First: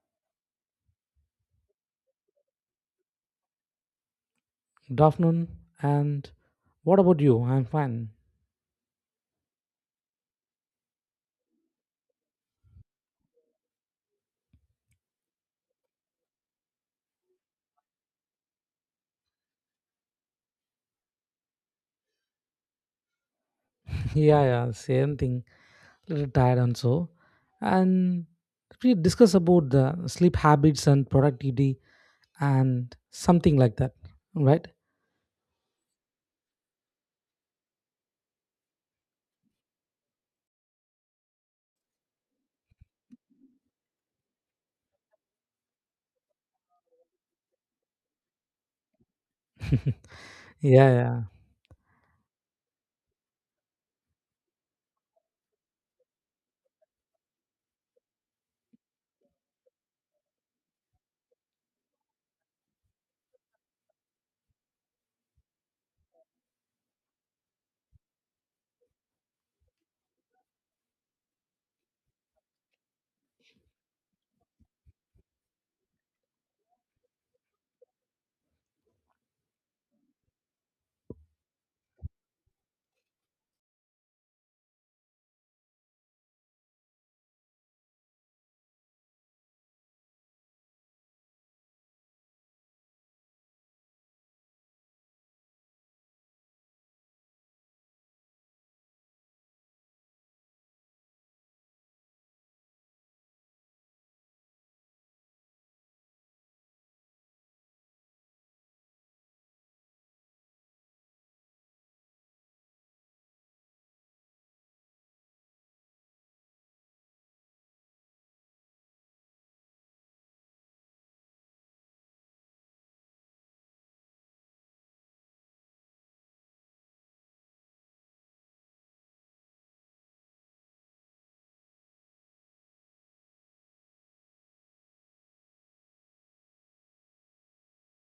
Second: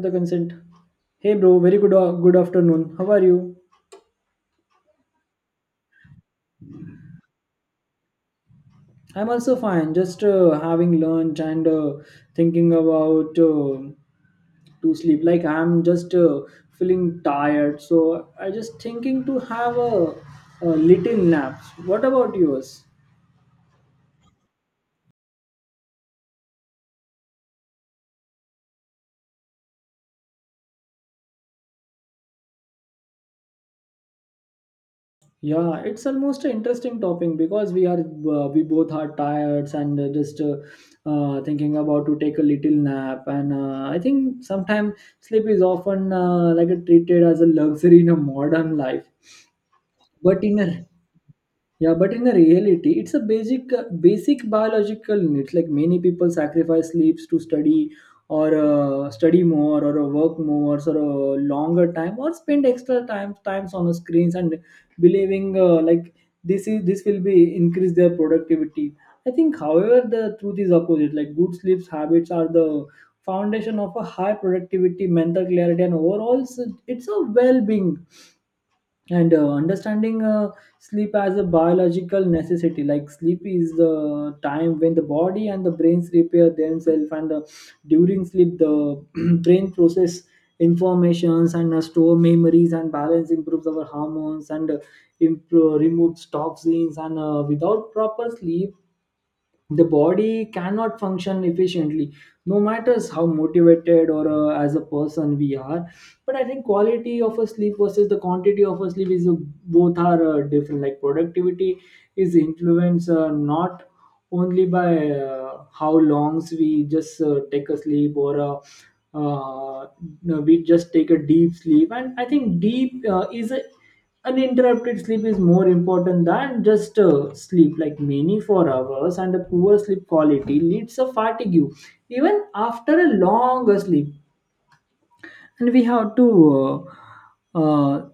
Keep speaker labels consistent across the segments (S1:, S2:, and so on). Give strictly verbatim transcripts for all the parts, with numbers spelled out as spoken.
S1: The consent. Hey bro, very good uh, good afternoon. How are you?
S2: Good afternoon. And what about you? I'm fine.
S1: I'm also fine. Just uh, having lunch and uh, thinking about uh, to sleep. Like I'm just uh, feeling tired, so I just thinking to have a, a little naps. What about yours?
S2: yeah, yeah, same thing. A little tired and so. And we discuss about the sleep habits and productivity and something like that, right?
S1: Yeah, it's almost an interesting topic because we are uh, we both are tired and uh, just uh, uh, thinking about to take a little nap. And uh, I think sometimes sleep is often uh, like a treated as a luxury in a modern life, but in a
S2: yeah, yeah,
S1: yeah, but in the reality, it's a basic uh, basic biological need. Like many people sacrifice sleeps to study or uh, study more or uh, work more or a longer time or spend extra time times on the screens and believing uh, like this is this will be increase their productivity. I think, however, the truth is opposite. Like good sleeps habits are the foundation of a high productivity, mental clarity, and overall, it's a well being and uh, understanding uh, sleep as a biological necessity like sleep is the time when the body and the brains repair themselves and uh, during sleep the brain process informations and uh, store memories and balance improves our hormones and uh, improve, removes toxins and uh, without proper sleep the body cannot function efficiently no matters how motivated or uh, as a person we are, but I think quality of a sleep versus the quantity of a sleep is uh, both are uh, different. Like productivity is influenced uh, not only by uh, how longs we just uh, take a sleep or uh, uh, no, we just take a deep sleep. And I think deep uh, is a, uninterrupted sleep is more important than just uh, sleep like many four hours, and a poor sleep quality leads to fatigue even after a long sleep. And we have to uh, uh,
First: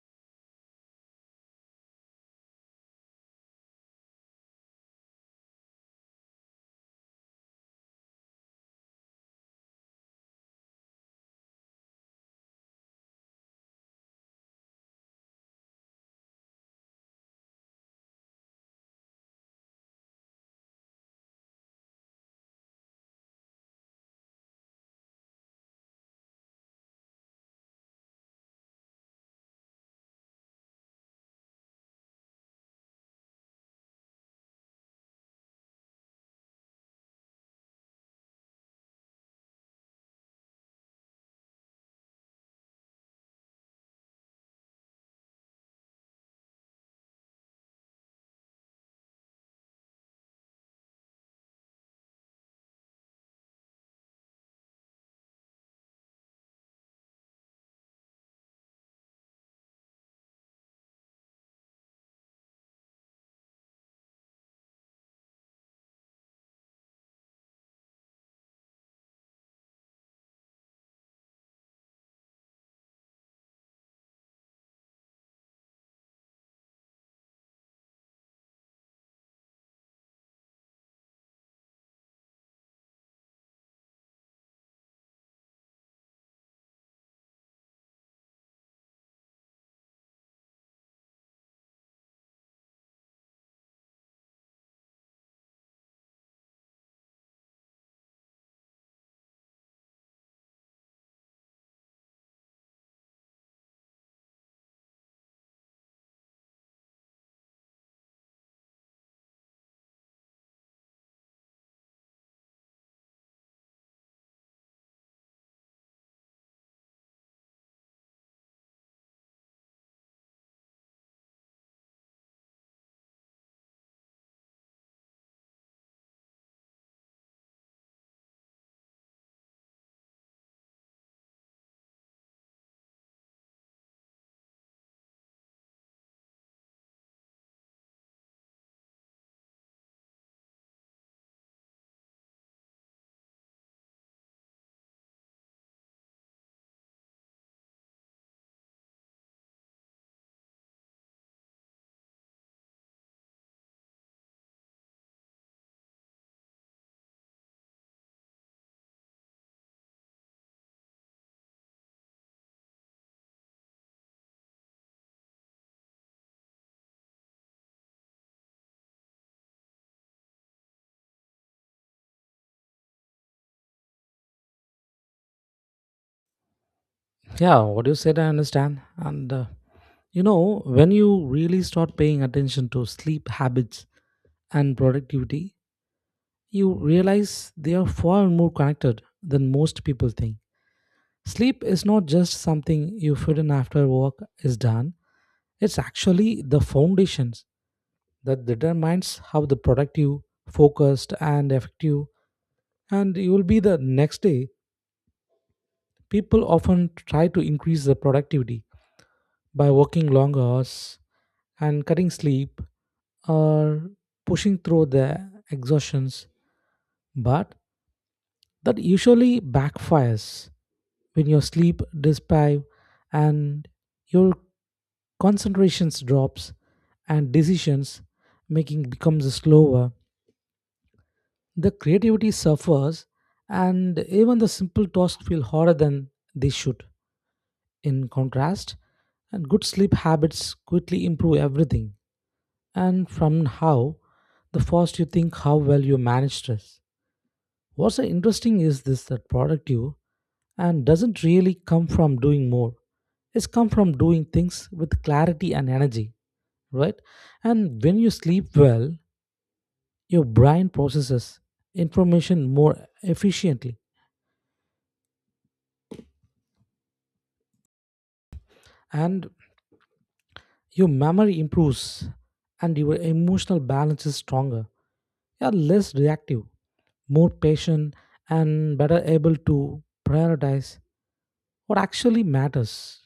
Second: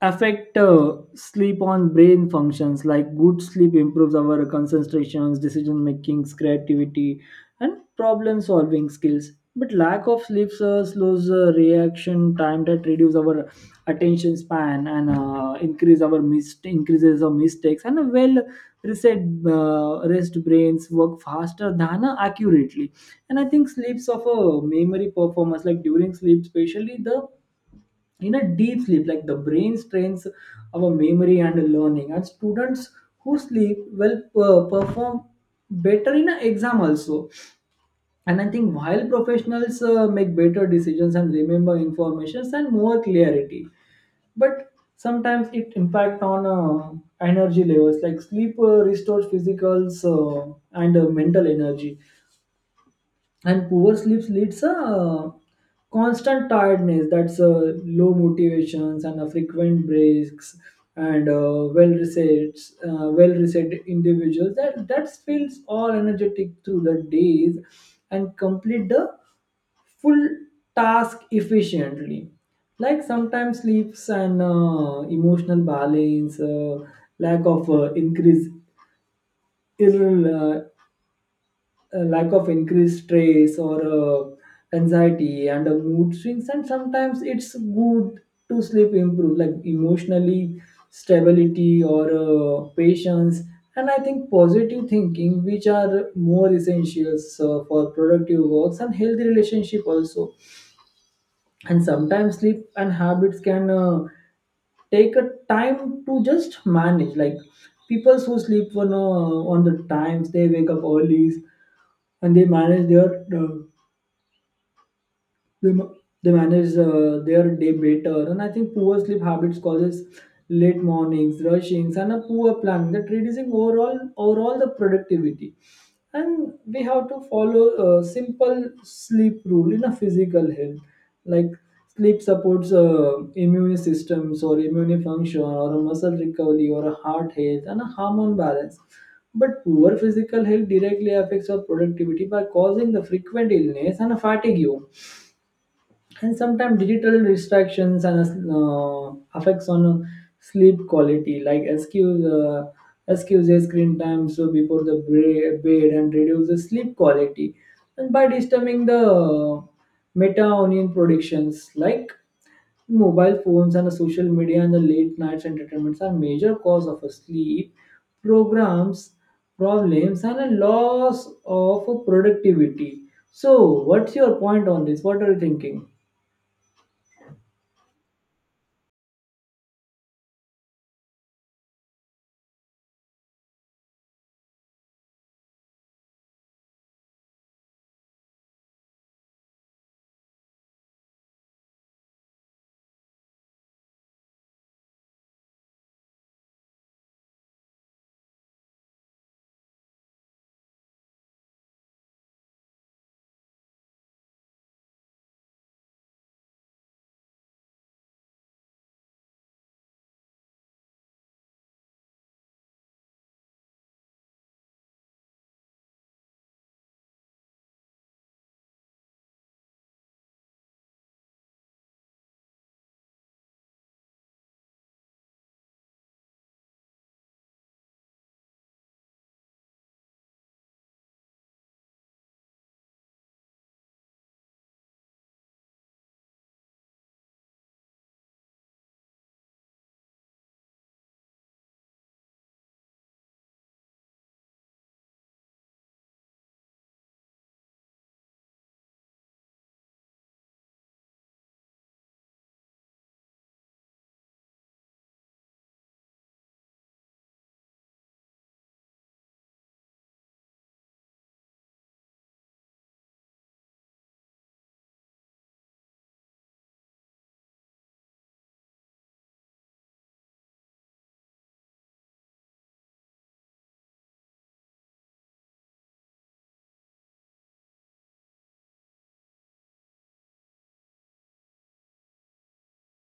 S1: affect uh, sleep on brain functions like good sleep improves our concentrations, decision makings, creativity, and problem solving skills. But lack of sleep uh, slows uh, reaction time that reduce our attention span and uh, increase our mist- increases our mistakes. And a well reset uh, rest brains work faster than uh, accurately. And I think sleeps of a memory performance, like during sleep, especially the in a deep sleep, like the brain strains our memory and learning, and students who sleep will uh, perform better in an exam also. And I think while professionals uh, make better decisions and remember informations and more clarity. But sometimes it impact on uh, energy levels. Like sleep uh, restores physical uh, and uh, mental energy, and poor sleep leads a uh, constant tiredness, that's uh, low motivations and a frequent breaks. And uh, well resets uh, well reset individuals that that feels all energetic through the days and complete the full task efficiently. Like sometimes sleeps and uh, emotional balance, uh, lack of uh, increase irrel- uh, a lack of increased stress or uh, anxiety and uh, mood swings. And sometimes it's good to sleep improve like emotionally stability or uh, patience, and I think positive thinking, which are more essentials uh, for productive works and healthy relationship also. And sometimes sleep and habits can uh, take a time to just manage. Like people who sleep on, uh, on the times they wake up early and they manage their uh, they, ma- they manage uh, their day better. And I think poor sleep habits causes late mornings rushings and a poor planning that reducing overall overall the productivity. And we have to follow a simple sleep rule in a physical health, like sleep supports uh, immune systems or immune function or a muscle recovery or a heart health and a hormone balance. But poor physical health directly affects our productivity by causing the frequent illness and a fatigue. And sometimes digital distractions and uh, affects on uh, sleep quality, like excuse uh, excuses screen time so before the bra- bed, and reduce the sleep quality and by disturbing the uh, melatonin productions. Like mobile phones and the social media and the late nights entertainments are major cause of a sleep programs problems and a loss of productivity. So what's your point on this? What are you thinking?
S2: yeah. What you said, I understand. And uh, you know, when you really start paying attention to sleep habits and productivity, you realize they are far more connected than most people think. Sleep is not just something you fit in after work is done. It's actually the foundations that determines how the productive, focused, and effective and you will be the next day. People often try to increase the productivity by working long hours and cutting sleep or pushing through the exhaustions, but that usually backfires when your sleep deprives and your concentrations drops and decisions making becomes slower, the creativity suffers and even the simple tasks feel harder than they should. In contrast, and good sleep habits quickly improve everything, and from how the first you think how well you manage stress. What's so interesting is this, that productive and doesn't really come from doing more, it's come from doing things with clarity and energy, right? And when you sleep well, your brain processes information more efficiently, and your memory improves, and your emotional balance is stronger. You are less reactive, more patient, and better able to prioritize what actually matters.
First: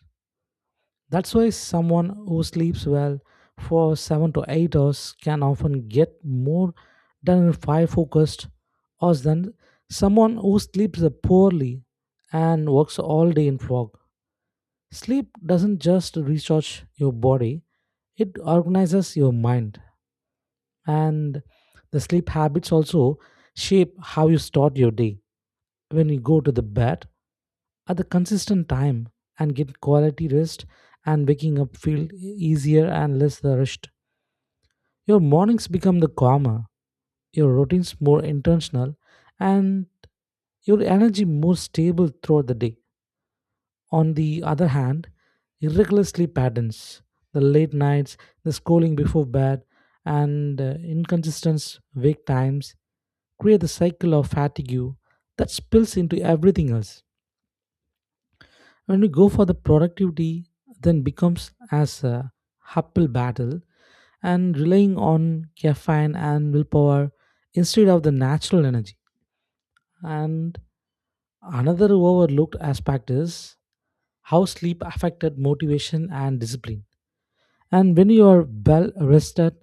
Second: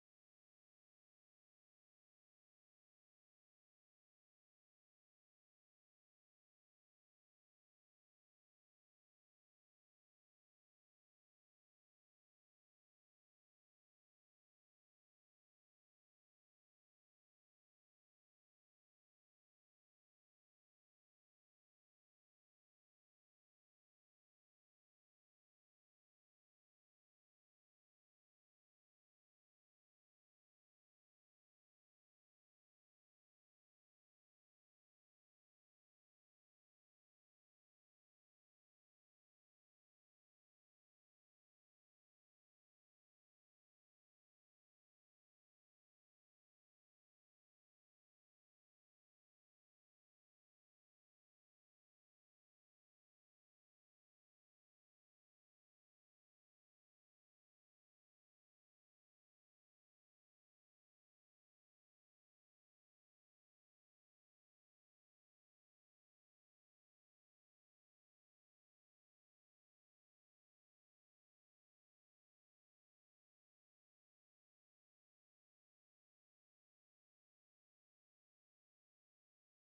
S2: That's why someone who sleeps well for seven to eight hours can often get more done in five focused hours than someone who sleeps poorly and works all day in fog. Sleep doesn't just recharge your body, it organizes your mind. And the sleep habits also shape how you start your day. When you go to the bed at the consistent time and get quality rest and waking up feel e-, easier and less rushed. Your mornings become the calmer, your routines more intentional, and your energy more stable throughout the day. On the other hand, irregular sleep patterns, the late nights, the scrolling before bed, and uh, inconsistent wake times create the cycle of fatigue that spills into everything else. When we go for the productivity, then becomes as a uphill battle and relying on caffeine and willpower instead of the natural energy. And another overlooked aspect is how sleep affected motivation and discipline. And when you are well rested,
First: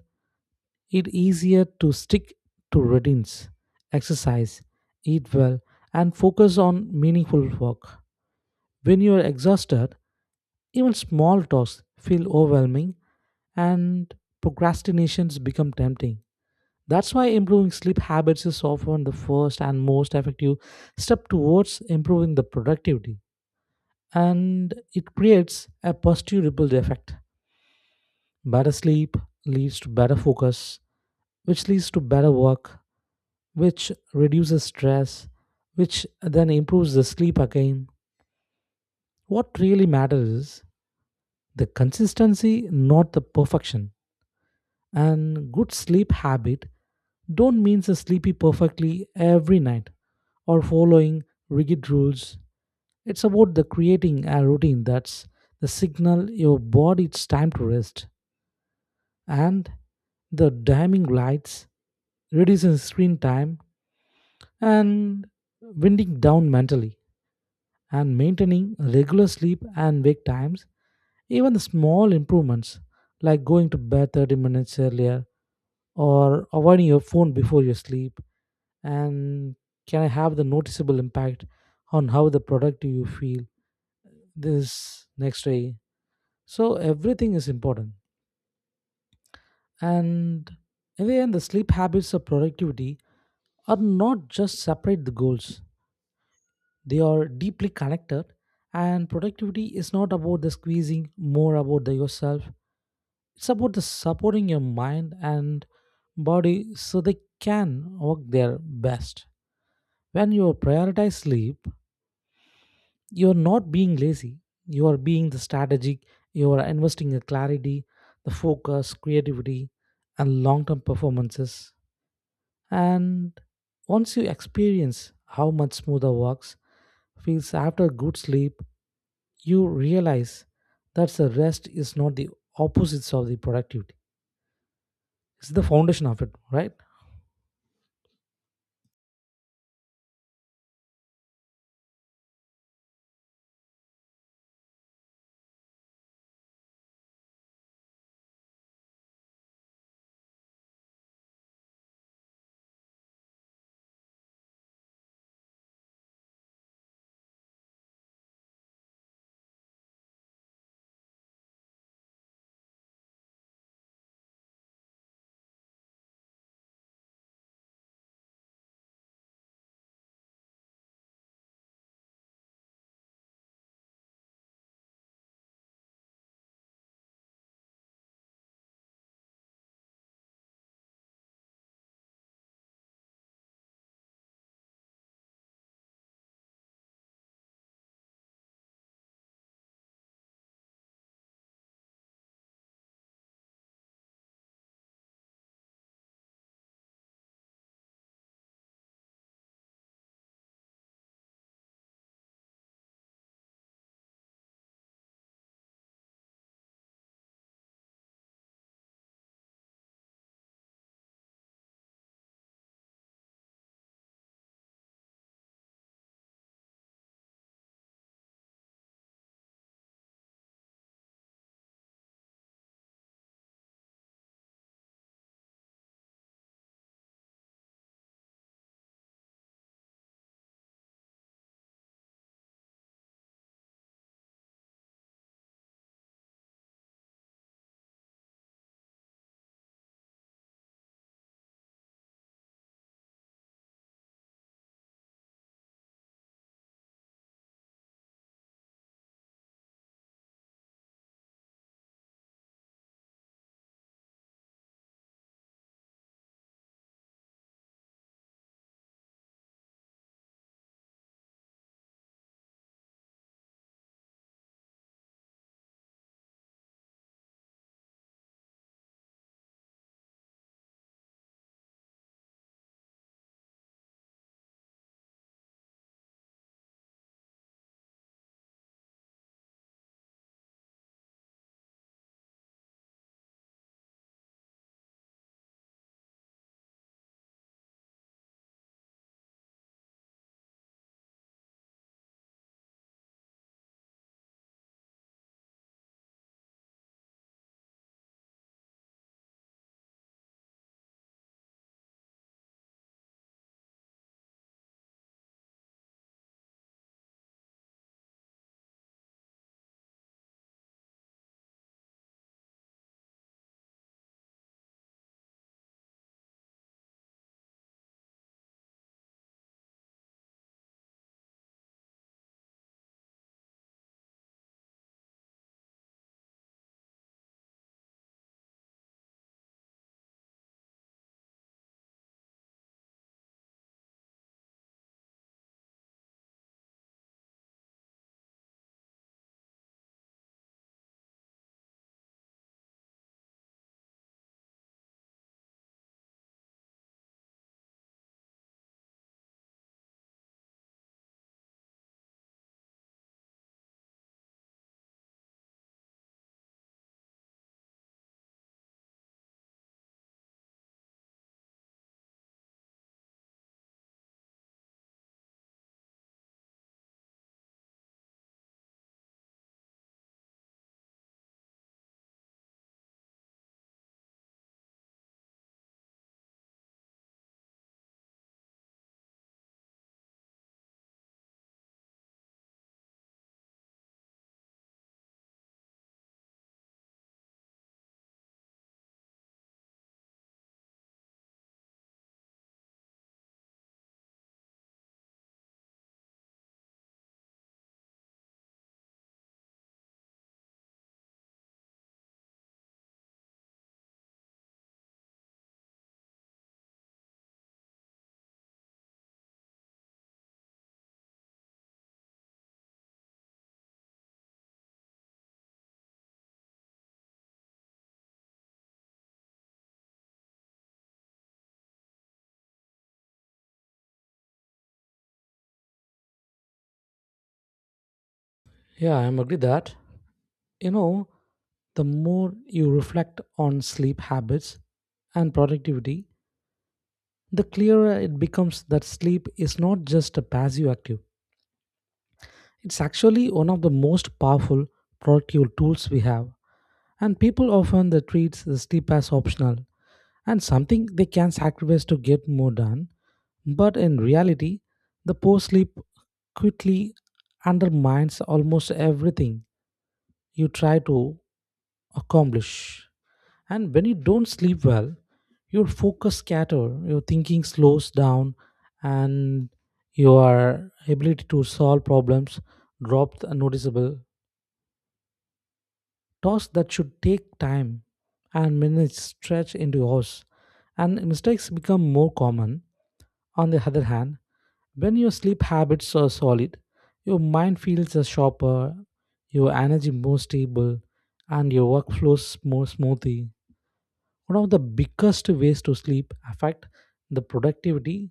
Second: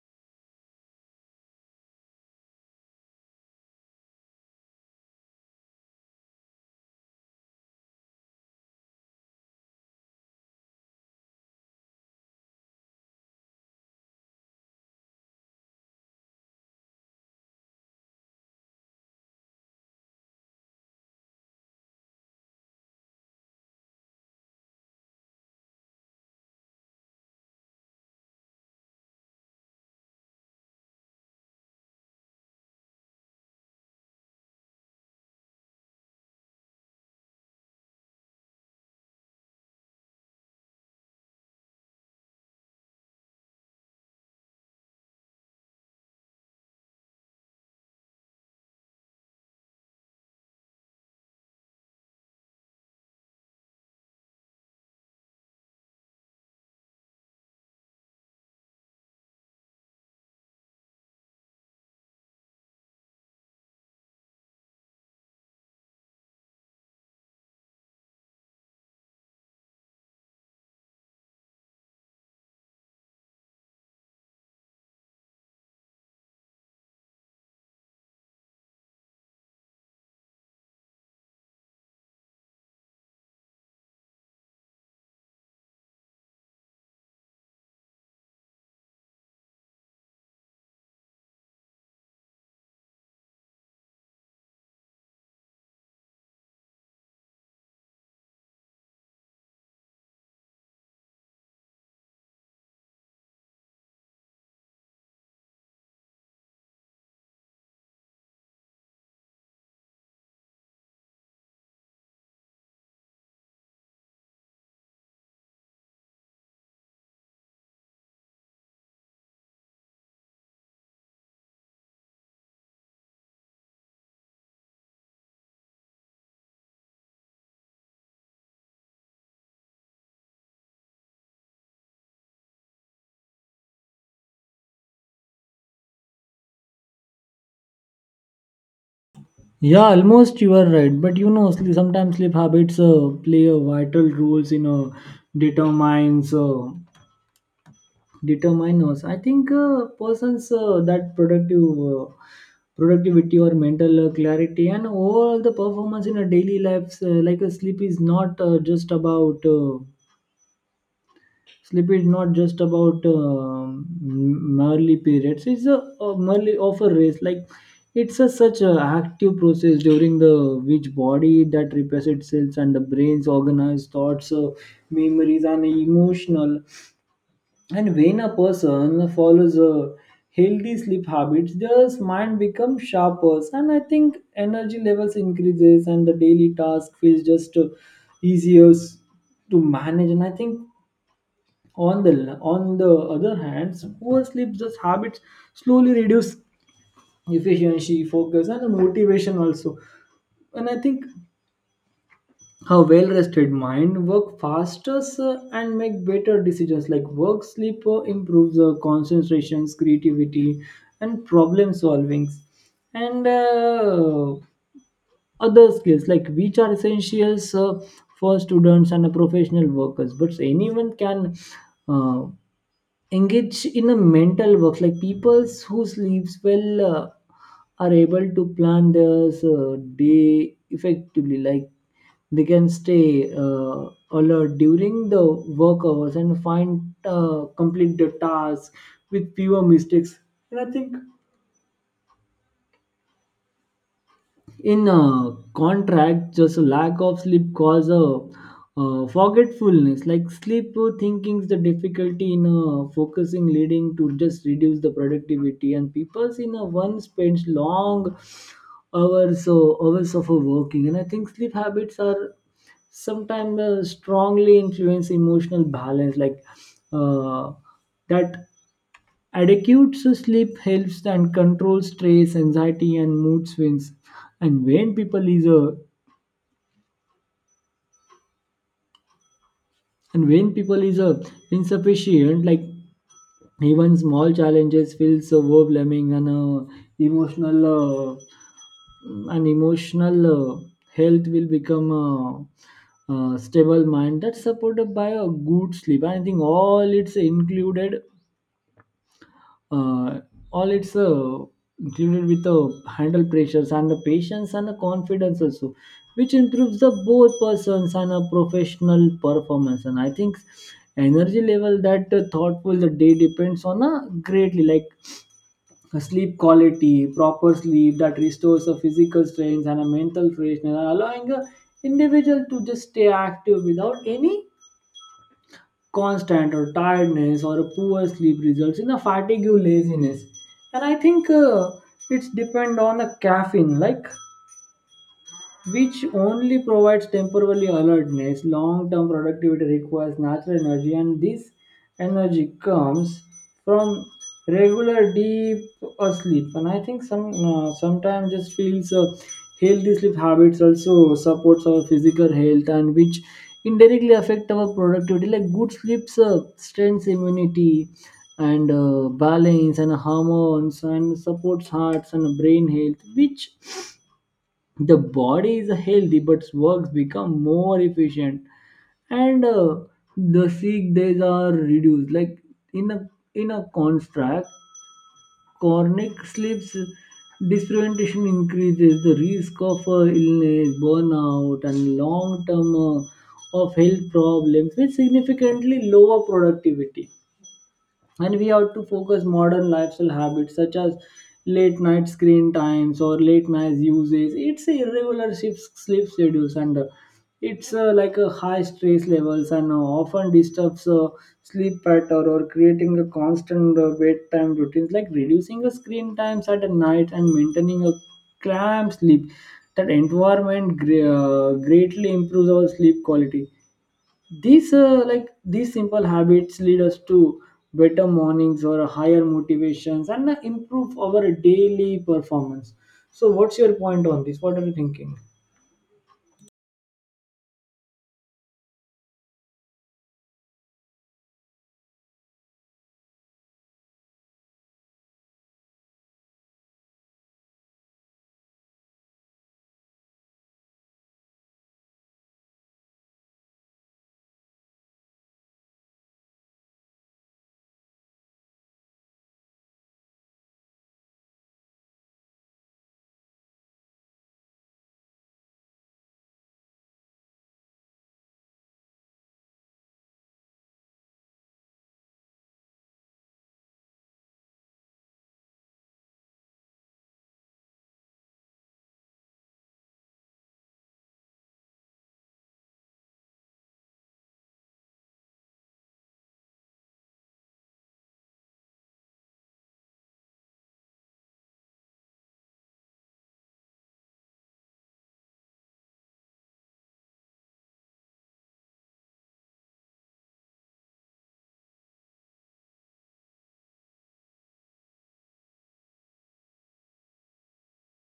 S2: it easier to stick to routines, exercise, eat well, and focus on meaningful work. When you are exhausted, even small tasks feel overwhelming and procrastinations become tempting. That's why improving sleep habits is often the first and most effective step towards improving the productivity. And it creates a positive ripple effect. Better sleep leads to better focus, which leads to better work, which reduces stress, which then improves the sleep again. What really matters is the consistency, not the perfection. And good sleep habit don't means sleeping perfectly every night or following rigid rules. It's about the creating a routine that's the signal your body it's time to rest. And the dimming lights, reducing screen time, and winding down mentally, and maintaining regular sleep and wake times, even the small improvements like going to bed thirty minutes earlier or avoiding your phone before you sleep, and can I have the noticeable impact on how the product you feel this next day. So everything is important. And in the end, the sleep habits of productivity are not just separate the goals. They are deeply connected, and productivity is not about the squeezing more about the yourself. It's about the supporting your mind and body so they can work their best. When you prioritize sleep, you're not being lazy, you are being the strategic, you are investing in clarity, the focus, creativity, and long-term performances. And once you experience how much smoother works feels after good sleep, you realize that the rest is not the opposites of the productivity, it's the foundation of it, right?
S1: Yeah, almost you are right. But you know, sleep sometimes sleep habits uh, play a vital roles in uh, determines uh, determiners. I think uh, persons uh, that productive uh, productivity or mental uh, clarity and overall the performance in a daily life, uh, like a sleep is not uh, just about. Uh, Sleep is not just about um, Merely periods. It's a, a merely of a race. Like it's a such a active process during the which body that repairs itself and the brain's organized thoughts, uh, memories, and emotional. And when a person follows a healthy sleep habits, their mind becomes sharper, and I think energy levels increases, and the daily task feels just uh, easier s- to manage. And I think on the on the other hand, poor sleep just habits slowly reduce efficiency, focus, and motivation also. And I think a well-rested mind work faster sir, and make better decisions. Like work sleep uh, improves uh, concentrations, creativity, and problem solvings, and uh, other skills like which are essentials uh, for students and professional workers. But anyone can. Uh, Engage in a mental work, like people who sleeps well uh, are able to plan their uh, day effectively, like they can stay uh, alert during the work hours and find uh, complete the task with fewer mistakes. And I think in uh, contract, just a lack of sleep cause a uh, forgetfulness, like sleep uh, thinking is the difficulty in uh, focusing, leading to just reduce the productivity. And people in a one spends long hours, so hours of uh, working. And I think sleep habits are sometimes uh, strongly influence emotional balance, like uh, that adequate sleep helps and controls stress, anxiety, and mood swings. And when people is a and when people is a insufficient, like even small challenges feels overwhelming and uh, emotional uh, an emotional uh, health will become a, a stable mind that's supported by a good sleep. I think all it's included uh, all it's uh, included with the handle pressures and the patience and the confidence also, which improves the both persons and a professional performance. And I think energy level that uh, thoughtful the day depends on a greatly, like a sleep quality. Proper sleep that restores the physical strength and a mental freshness allowing a individual to just stay active without any constant or tiredness, or a poor sleep results in a fatigue or laziness. And I think uh, it's depend on the caffeine, like which only provides temporary alertness. Long term productivity requires natural energy, and this energy comes from regular deep uh, sleep. And I think some uh, sometimes just feels uh, healthy sleep habits also supports our physical health and which indirectly affect our productivity. Like good sleeps uh, strengthens immunity and uh, balance and hormones and supports hearts and brain health, which the body is healthy but works become more efficient and uh, the sick days are reduced, like in a in a contract chronic sleeps disorientation increases the risk of uh, illness burnout and long term uh, of health problems with significantly lower productivity. And we have to focus modern lifestyle habits such as late night screen times or late night uses, it's a irregular shifts, sleep schedules and uh, it's uh, like a high stress levels and uh, often disturbs uh, sleep pattern or creating a constant uh, bedtime routines, like reducing the screen times at night and maintaining a calm sleep that environment gre- uh, greatly improves our sleep quality. These uh, like these simple habits lead us to better mornings or higher motivations and uh, improve our daily performance. So what's your point on this? What are you thinking?
S2: Yeah, I'm agree that, you know, the more you reflect on sleep habits and productivity, the clearer it becomes that sleep is not just a passive active. It's actually one of the most powerful productive tools we have. And people often they treat the sleep as optional and something they can sacrifice to get more done. But in reality, the poor sleep quickly undermines almost everything you try to accomplish. And when you don't sleep well, your focus scatter, your thinking slows down, and your ability to solve problems drops a noticeable. Tasks that should take time and minutes stretch into hours, and mistakes become more common. On the other hand, when your sleep habits are solid, your mind feels uh, sharper, your energy more stable, and your work flows more smoothly. One of the biggest ways to sleep affect the productivity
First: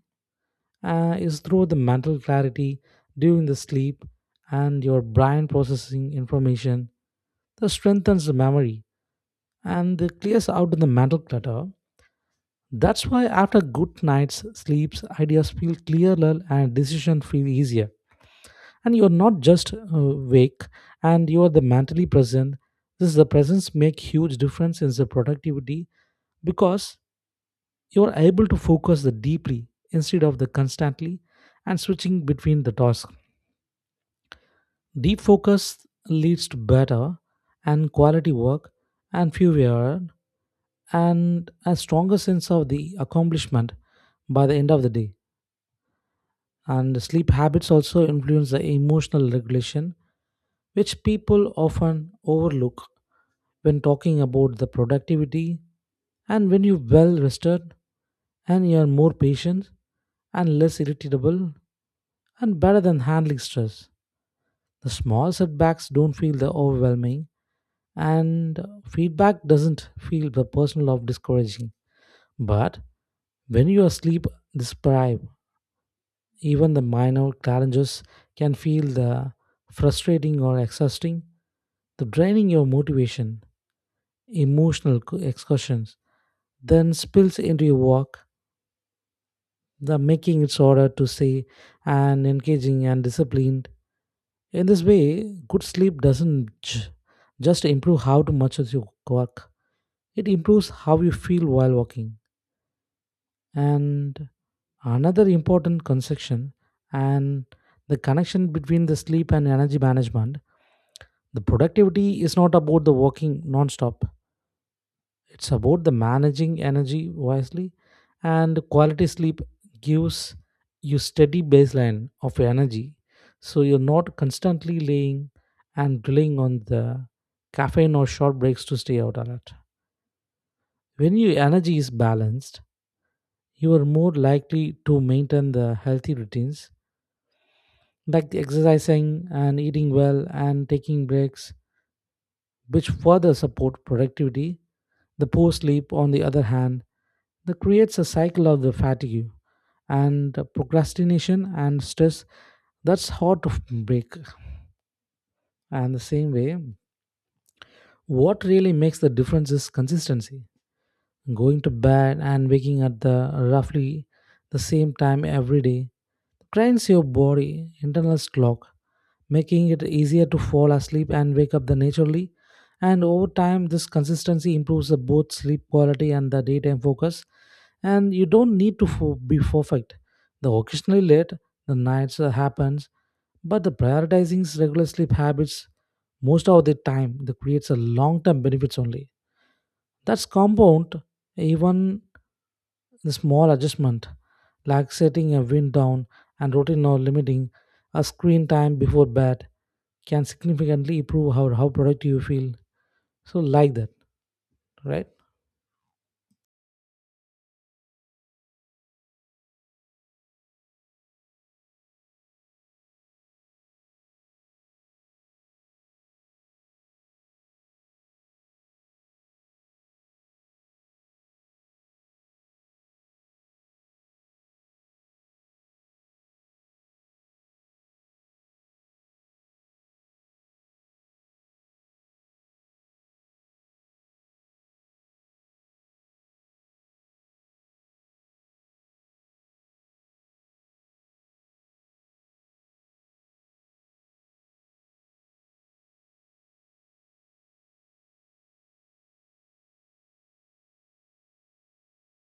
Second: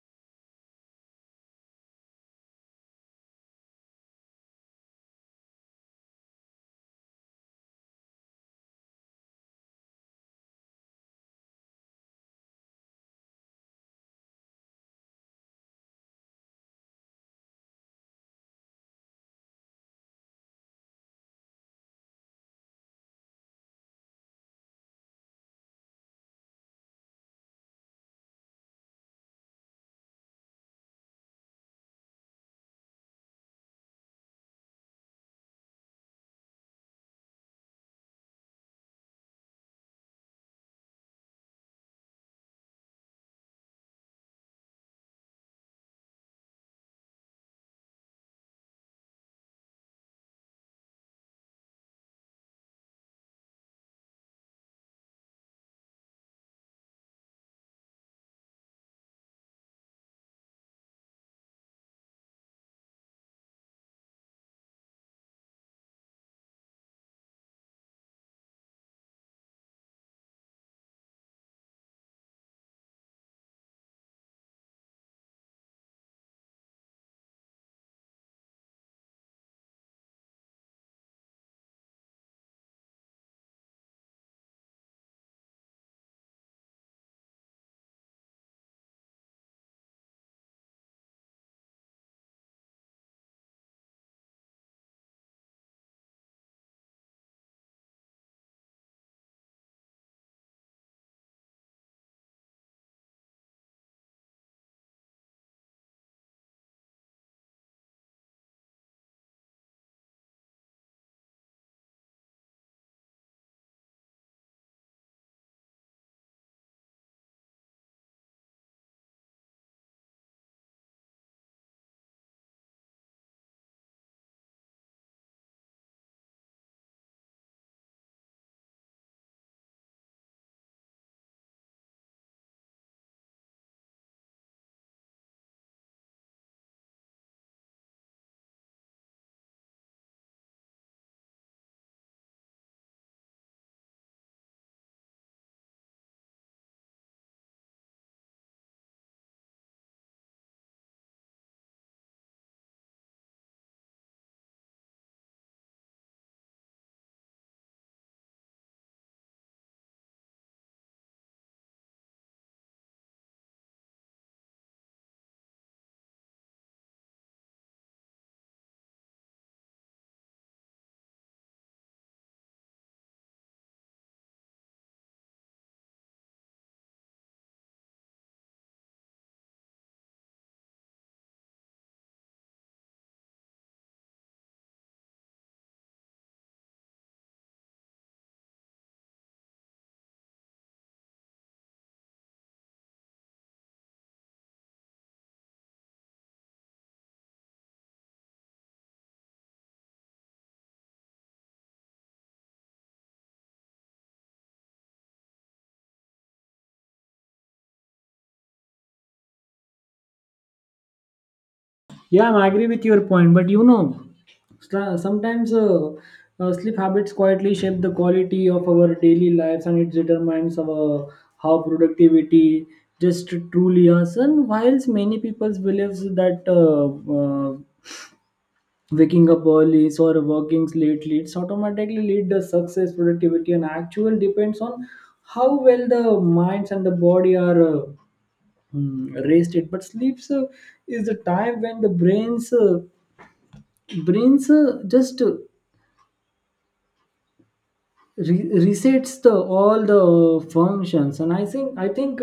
S2: uh, is through the mental clarity during the sleep, and your brain processing information that strengthens the memory and that clears out the mental clutter. That's why after good night's sleeps, ideas feel clearer and decisions feel easier. And you're not just uh, awake, and you are the mentally present. This is the presence make huge difference in the productivity, because you are able to focus the deeply instead of the constantly and switching between the tasks. Deep focus leads to better and quality work and fewer and a stronger sense of the accomplishment by the end of the day. And sleep habits also influence the emotional regulation, which people often overlook when talking about the productivity, and when you're well rested, and you're more patient and less irritable and better than handling stress. The small setbacks don't feel the overwhelming, and feedback doesn't feel the personal of discouraging. But when you are sleep deprived, even the minor challenges can feel the frustrating or exhausting, the draining your motivation. Emotional co- excursions, then spills into your work, the making it harder to say and engaging and disciplined. In this way, good sleep doesn't j- just improve how to much as you work; it improves how you feel while working. And another important conception and the connection between the sleep and energy management. The productivity is not about the working non-stop. It's about the managing energy wisely, and quality sleep gives you steady baseline of your energy so you're not constantly laying and relying on the caffeine or short breaks to stay out alert. When your energy is balanced, you are more likely to maintain the healthy routines like the exercising and eating well and taking breaks, which further support productivity. The poor sleep, on the other hand, that creates a cycle of the fatigue and procrastination and stress that's hard to break. And the same way, what really makes the difference is consistency. Going to bed and waking at the roughly the same time every day trains your body internal clock, making it easier to fall asleep and wake up the naturally. And over time, this consistency improves the both sleep quality and the daytime focus. And you don't need to fo- be perfect. The occasionally late, the nights uh, happens, but the prioritizing s- regular sleep habits most of the time, that creates a long-term benefits only. That's compound even the small adjustment, like setting a wind down and routine or limiting a screen time before bed, can significantly improve how, how productive you feel. So, like that, right?
S1: Yeah, I agree with your point. But you know, stra- sometimes uh, uh, sleep habits quietly shape the quality of our daily lives, and it determines our how productivity just truly is. And whilst many people believes that uh, uh, waking up early or working late leads automatically lead the success productivity and actual depends on how well the minds and the body are uh, hmm, rested. But sleeps uh, is the time when the brains uh, brains uh, just uh, re- resets the all the uh, functions. And i think i think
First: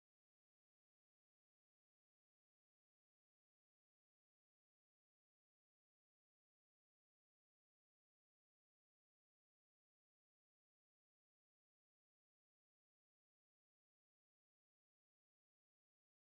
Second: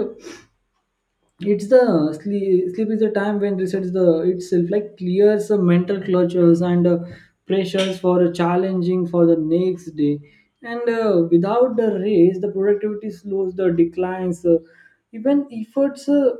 S1: it's the sleep, sleep is the time when resets the itself, like clears the mental clutches and uh, pressures for a challenging for the next day. And uh, without the race the productivity slows the declines, uh, even efforts uh,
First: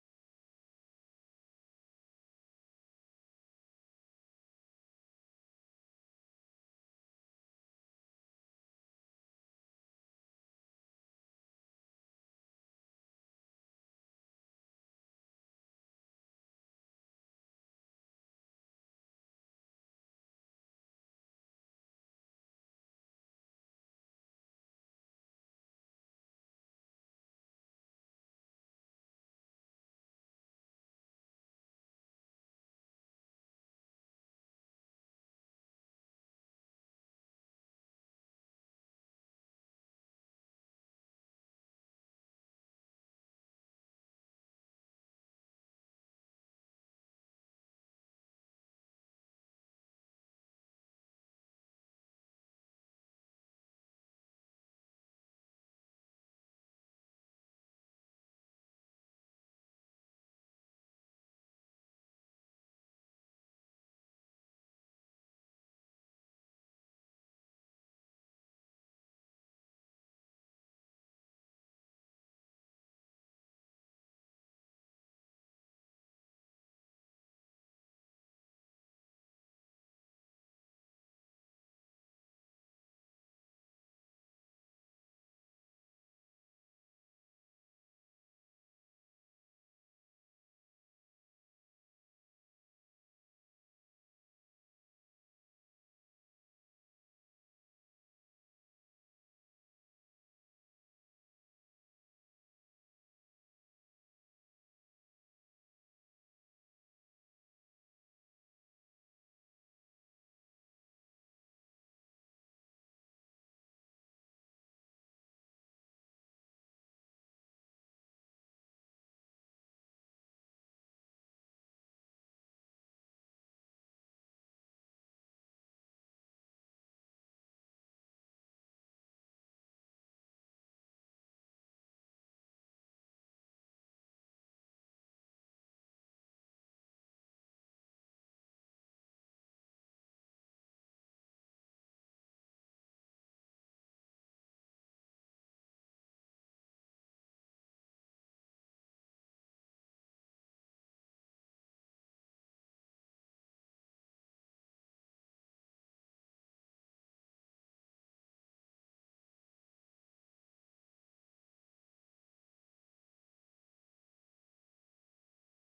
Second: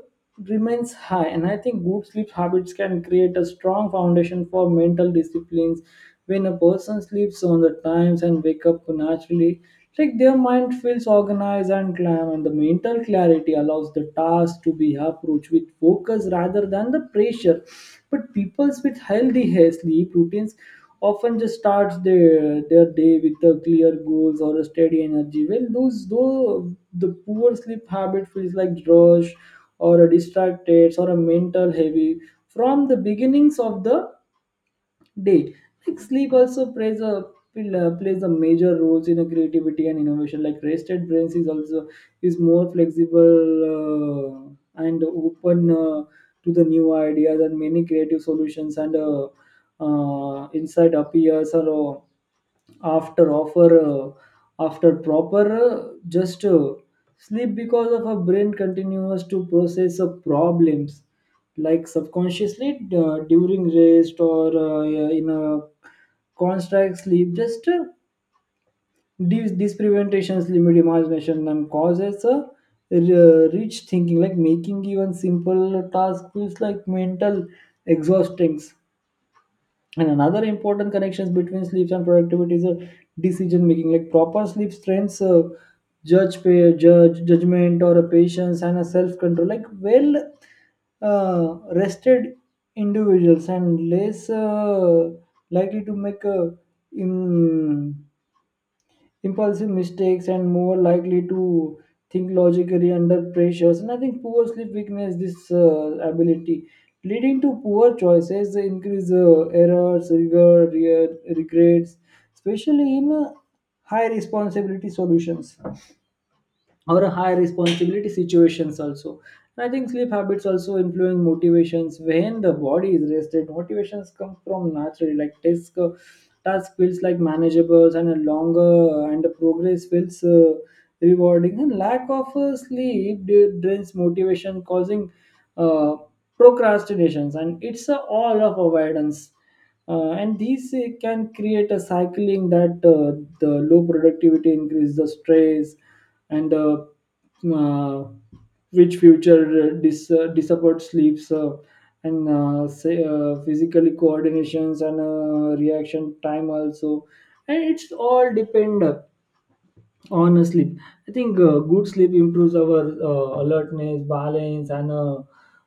S1: remains high. And I think good sleep habits can create a strong foundation for mental disciplines. When a person sleeps on the times and wake up naturally, like their mind feels organized and calm, and the mental clarity allows the task to be approached with focus rather than the pressure. But people with healthy hair sleep routines often just starts their, their day with a clear goals or a steady energy. Well, those though the poor sleep habit feels like rush or a distracted or a mental heavy from the beginnings of the day. Like sleep also plays a pill- plays a major roles in a creativity and innovation. Like rested brains is also is more flexible, uh, and open uh, to the new ideas and many creative solutions. And uh, uh, insight appears or uh, after offer uh, after proper uh, just uh, sleep, because of a brain continues to process of problems like subconsciously uh, during rest. Or uh, yeah, in a constant sleep, just uh, these these preventations limit imagination and causes a r- uh, rich thinking, like making even simple task feels like mental exhausting. And another important connections between sleeps and productivity is a decision making. Like proper sleep strengths uh, judge, pay judge, judgment, or a patience and a self control. Like well uh, rested individuals and less uh, likely to make a um, impulsive mistakes and more likely to think logically under pressures. And I think poor sleep weakness this uh, ability, leading to poor choices, they increase uh, errors rigor re- regrets, especially in uh, high responsibility solutions or high responsibility situations also. And I think sleep habits also influence motivations. When the body is rested, motivations come from naturally. Like task, uh, task feels like manageable, and a longer and the progress feels uh, rewarding. And lack of uh, sleep d- drains motivation, causing uh, procrastinations. And it's a all of avoidance. Uh, and these uh, can create a cycling that uh, the low productivity increase the stress and uh, uh, which future uh, dis, uh, disabled sleeps, uh, and uh, say, uh, physically coordinations and uh, reaction time also. And it's all depend uh, honestly. I think uh, good sleep improves our uh, alertness, balance, and uh,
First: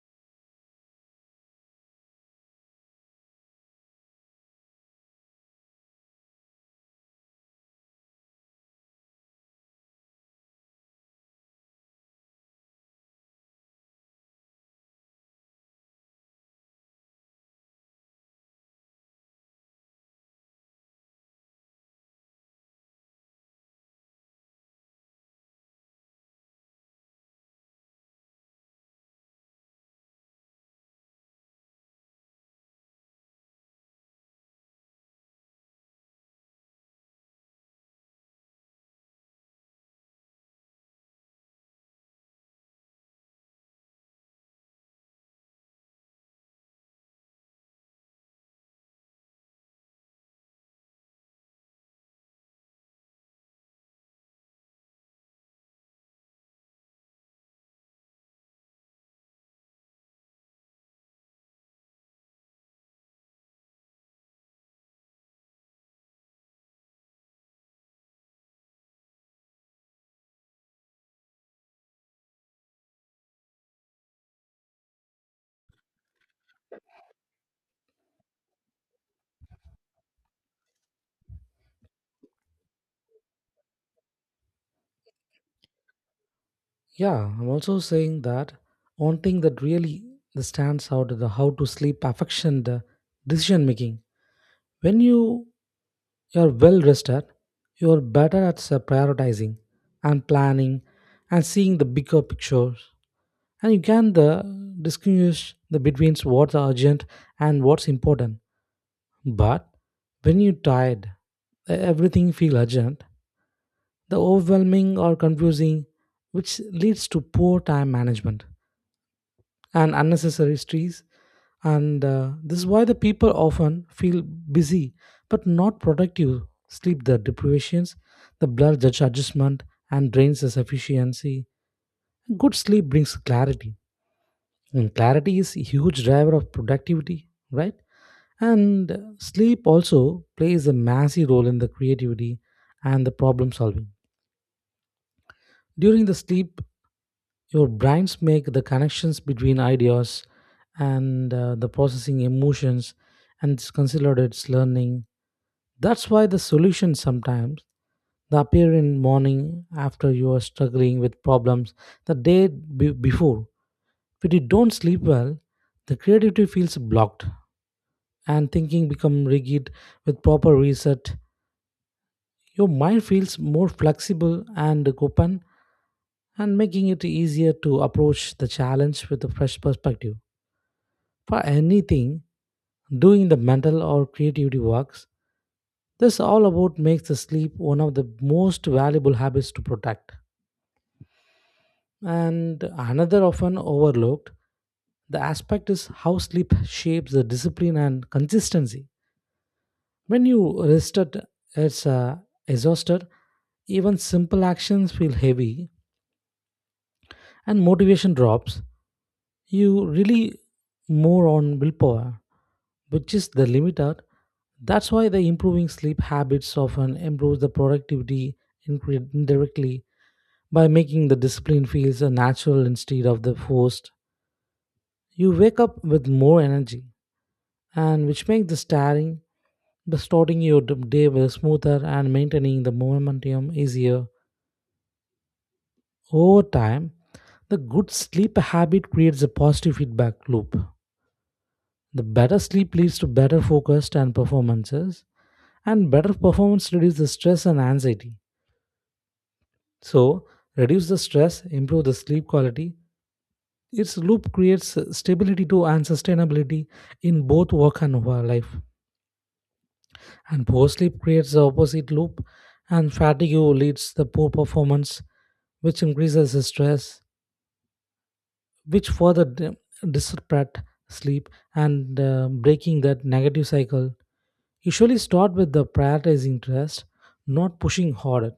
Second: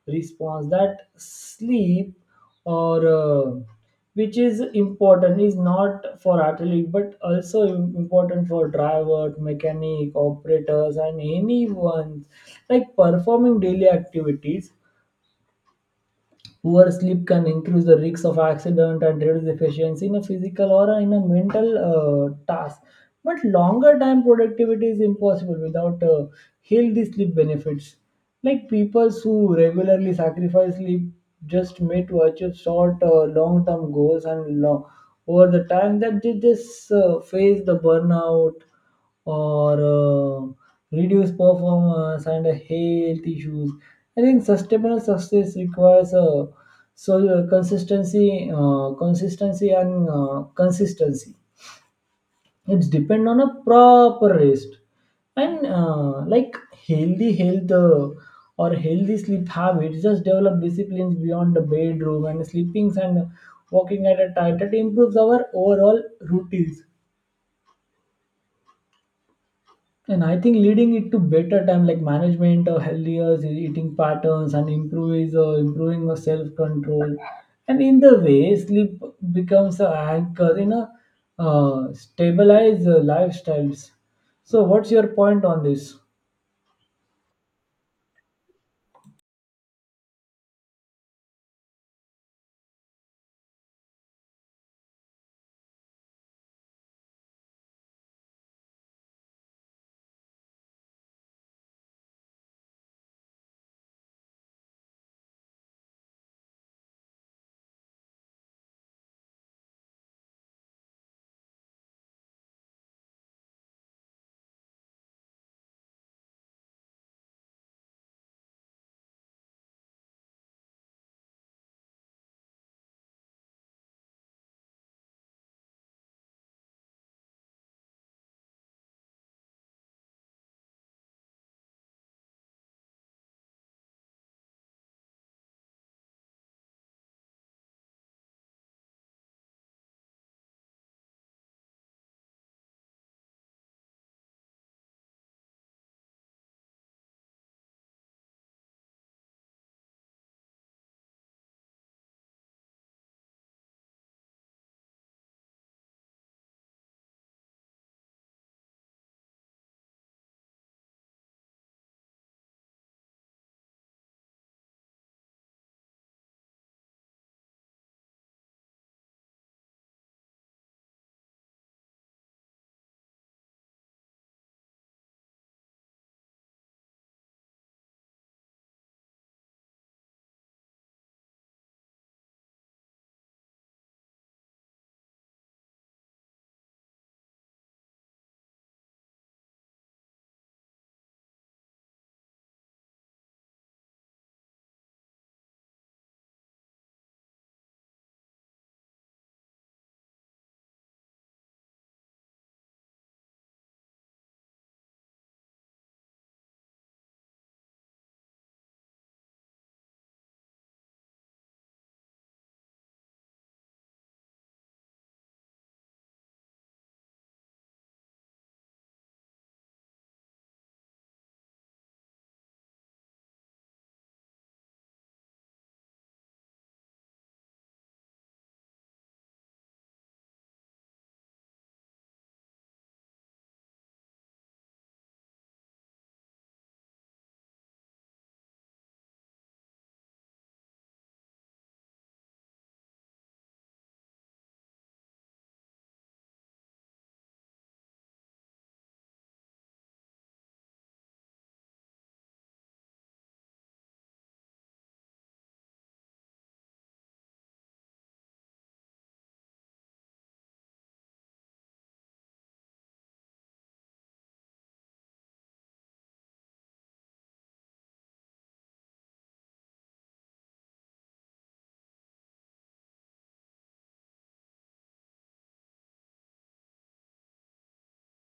S1: response. That sleep, or uh, which is important, is not for athlete, but also im- important for driver, mechanic, operators, and anyone like performing daily activities. Poor sleep can increase the risks of accident and reduce efficiency in a physical or in a mental uh, task. But longer time productivity is impossible without uh, healthy sleep benefits. Like people who regularly sacrifice sleep just made to achieve short uh, long term goals and lo- over the time, that they just uh, face the burnout or uh, reduce performance and health issues. I think sustainable success requires uh, so uh, consistency, uh, consistency and uh, consistency. It's depend on a proper rest and uh, like healthy health uh, or healthy sleep habits. Just develop disciplines beyond the bedroom and sleepings, and walking at a time that improves our overall routines. And I think leading it to better time like management or healthier eating patterns and improves uh, improving of self control. And in the way, sleep becomes an anchor in a uh, stabilized uh, lifestyles. So, what's your point on this?
S2: Yeah, I'm also saying that one thing that really stands out is the how to sleep affection the decision making. When you are well rested, you are better at s- prioritizing and planning and seeing the bigger picture. And you can the distinguish the between what's urgent and what's important. But when you're tired, e-, everything feel urgent, the overwhelming or confusing, which leads to poor time management and unnecessary stress. And uh, This is why the people often feel busy but not productive. Sleep the deprivations, the blur judge adjustment and drains the sufficiency. Good sleep brings clarity. And clarity is a huge driver of productivity, right? And uh, Sleep also plays a massive role in the creativity and the problem solving. During the sleep, your brains make the connections between ideas, and uh, the processing emotions, and it's considered its learning. That's why the solutions sometimes they appear in morning after you are struggling with problems the day be- before. When you don't sleep well, the creativity feels blocked and thinking become rigid. With proper reset, your mind feels more flexible and open, and making it easier to approach the challenge with a fresh perspective. For anything doing the mental or creativity works, this all about makes the sleep one of the most valuable habits to protect. And another often overlooked the aspect is how sleep shapes the discipline and consistency. When you rested as uh, exhausted, even simple actions feel heavy and motivation drops. You really more on willpower, which is the limiter. That's why the improving sleep habits often improves the productivity incre- indirectly by making the discipline feels a natural instead of the forced. You wake up with more energy, and which makes the starting the starting your d- day will smoother and maintaining the momentum easier. Over time, the good sleep habit creates a positive feedback loop. The better sleep leads to better focus and performances, and better performance reduces the stress and anxiety. So, reduce the stress, improve the sleep quality. Its loop creates stability to and sustainability in both work and over life. And poor sleep creates the opposite loop, and fatigue leads to poor performance, which increases the stress, which further d- disrupt sleep, and uh, breaking that negative cycle. Usually start with the prioritizing rest, not pushing harder.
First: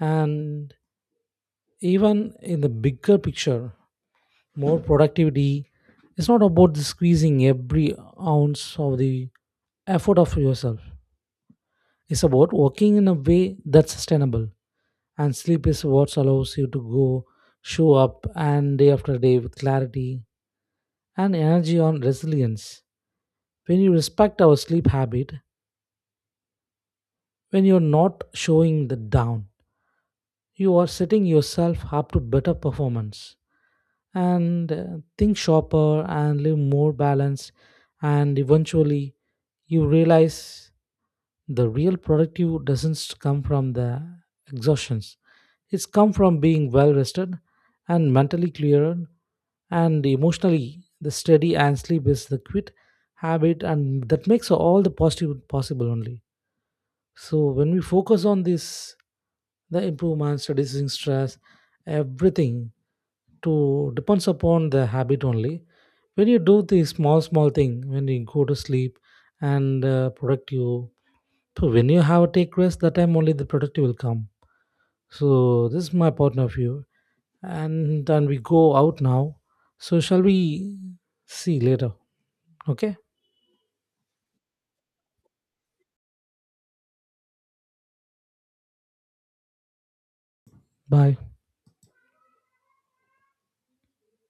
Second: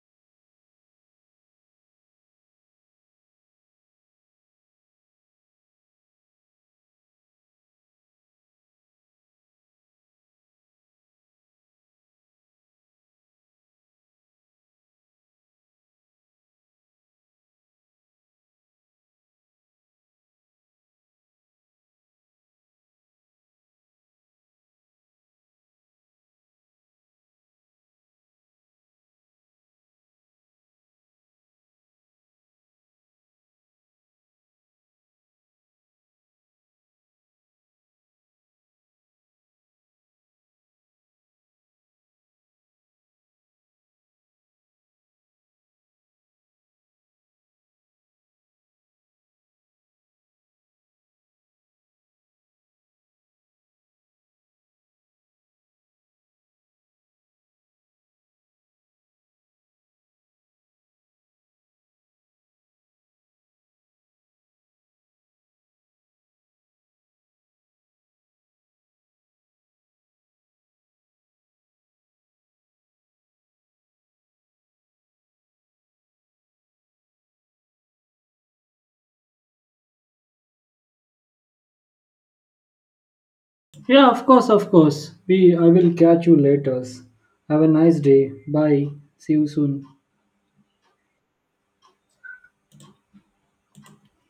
S2: And even in the bigger picture, more productivity is not about squeezing every ounce of the effort of yourself. It's about working in a way that's sustainable. And sleep is what allows you to go, show up, and day after day with clarity and energy on resilience. When you respect our sleep habit, when you're not showing the down, you are setting yourself up to better performance, and uh, think sharper and live more balanced. And eventually, you realize the real productive doesn't come from the exhaustions. It's come from being well rested and mentally clearer and emotionally the steady, and sleep is the quit habit and that makes all the positive possible only. So when we focus on this, the improvements, reducing stress, everything to depends upon the habit only. When you do the small small thing, when you go to sleep and uh, product you, so when you have a take rest, that time only the product will come. So this is my point of view, and then we go out now. So shall we see later? Okay,
S1: Yeah, of course, of course. We I will catch you later. Have a nice day. Bye. See you soon.
S2: bye.